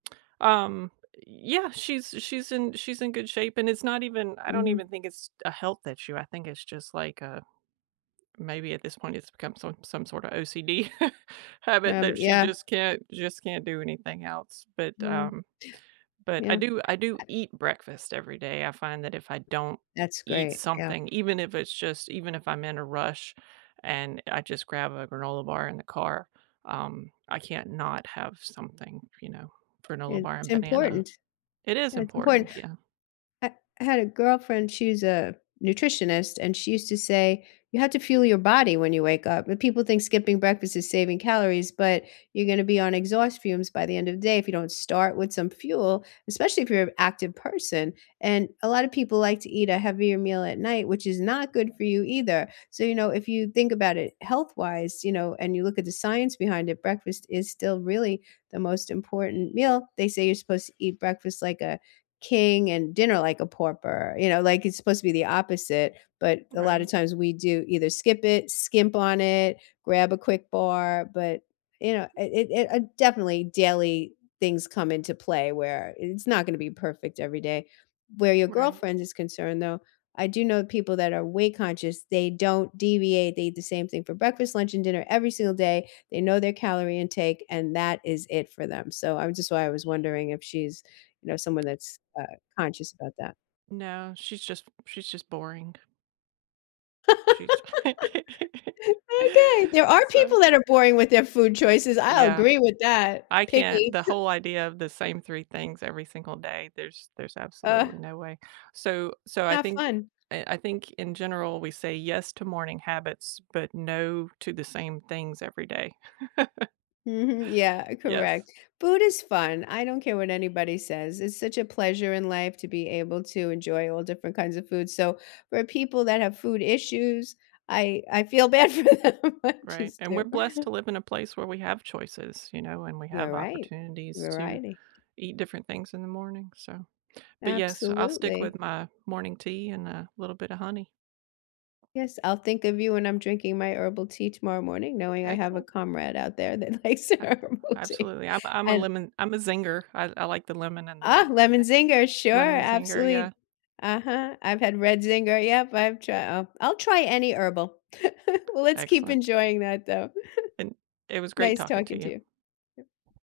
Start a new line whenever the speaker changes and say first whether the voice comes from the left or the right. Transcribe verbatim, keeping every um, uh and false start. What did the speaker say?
right: Um, ye yeah, she's she's in she's in good shape and it's not even, I don't
left: Mhm.
right: even think it's a health issue, I think it's just like uh, maybe at this point it's become some some sort of OCD habit
left: Habit,
right: that she
left: yeah.
right: just can't just can't do anything else, but,
left: Wow.
right: um, but I
left: Yep.
right: do I do eat breakfast every day. I find that if I don't
left: That's
right: eat
left: great, yeah.
right: something, even if it's just even if I'm in a rush and I just grab a granola bar in the car, um, I can't not have something, you know, granola bar
left: It's
right: and banana.
left: important
right: It is
left: Yeah, it's important,
right: important. Yeah.
left: ha I had a girlfriend, she's a nutritionist, and she used to say, “You have to fuel your body when you wake up.” And people think skipping breakfast is saving calories, but you're gonna be on exhaust fumes by the end of the day if you don't start with some fuel, especially if you're active person. And a lot of people like to eat a heavier meal at night, which is not good for you either, so, you know, if you think about it health-wise, you know, and you look at the science behind it, breakfast is still really the most important meal. They say you're supposed to "Eat breakfast like a king and dinner like a pauper." You know, like, it's supposed to be the opposite, but a lotta
right: Right.
left: times we do either skip it, skimp on it, grab a quick bar, but, you know, it it it, uh, definitely daily things come into play where it's not gonna be perfect every day. Where your
right: Right.
left: girlfriend is concerned, though, I do know people that are weight conscious, they don't deviate. They eat the same thing for breakfast, lunch, and dinner every single day. They know their calorie intake, and that is it for them, so, I'm just why I was wondering if she's, you know, someone that's, uh, conscious about that.
right: No, she's just she's just boring. She’s
left: Okay. There are
right: So.
left: people that are boring with their food choices. I
right: Yeah,
left: agree with that.
right: I can't
left: Picky.
right: the whole idea of the same three things every single day, there's there's
left: Ugh.
right: absolutely no way. So so I
left: Not
right: think
left: fun.
right: eh, I think in general we say yes to morning habits, but no to the same things every day.
left: Mhm, yeah,
right: Yes.
left: correct. Food is fun, I don't care what anybody says, it's such a pleasure in life to be able to enjoy all different kinds of food. So for people that have food issues, I I feel bad for them, I
right: Right,
left: just
right: and we're
left: do.
right: blessed to live in a place where we have choices, you know, and we
left: You're
right: have
left: right.
right: opportunities to
left: Variety.
right: eat different things in the morning. So. But yes, so I'll stick
left: Absolutely.
right: with my morning tea and a little bit of honey.
left: Yes, I'll think of you when I'm drinking my herbal tea tomorrow morning knowing I have a
right: Excellent!
left: comrade out there that likes
right: Ah
left: herbal tea.
right: absolutely, I'm I'm a
left: And
right: lemon I'm a zinger, I I like the lemon and the
left: Ah, lemon zinger, sure,
right: lemon zinger, yeah.
left: absolutely. Uh-huh. I've had red zinger, yep, I've try I’ll I'll try any herbal. Let's keep
right: Excellent.
left: enjoying that, though.
right: And it was great
left: Nice
right: talking
left: talking
right: to
left: to
right: you.
left: you.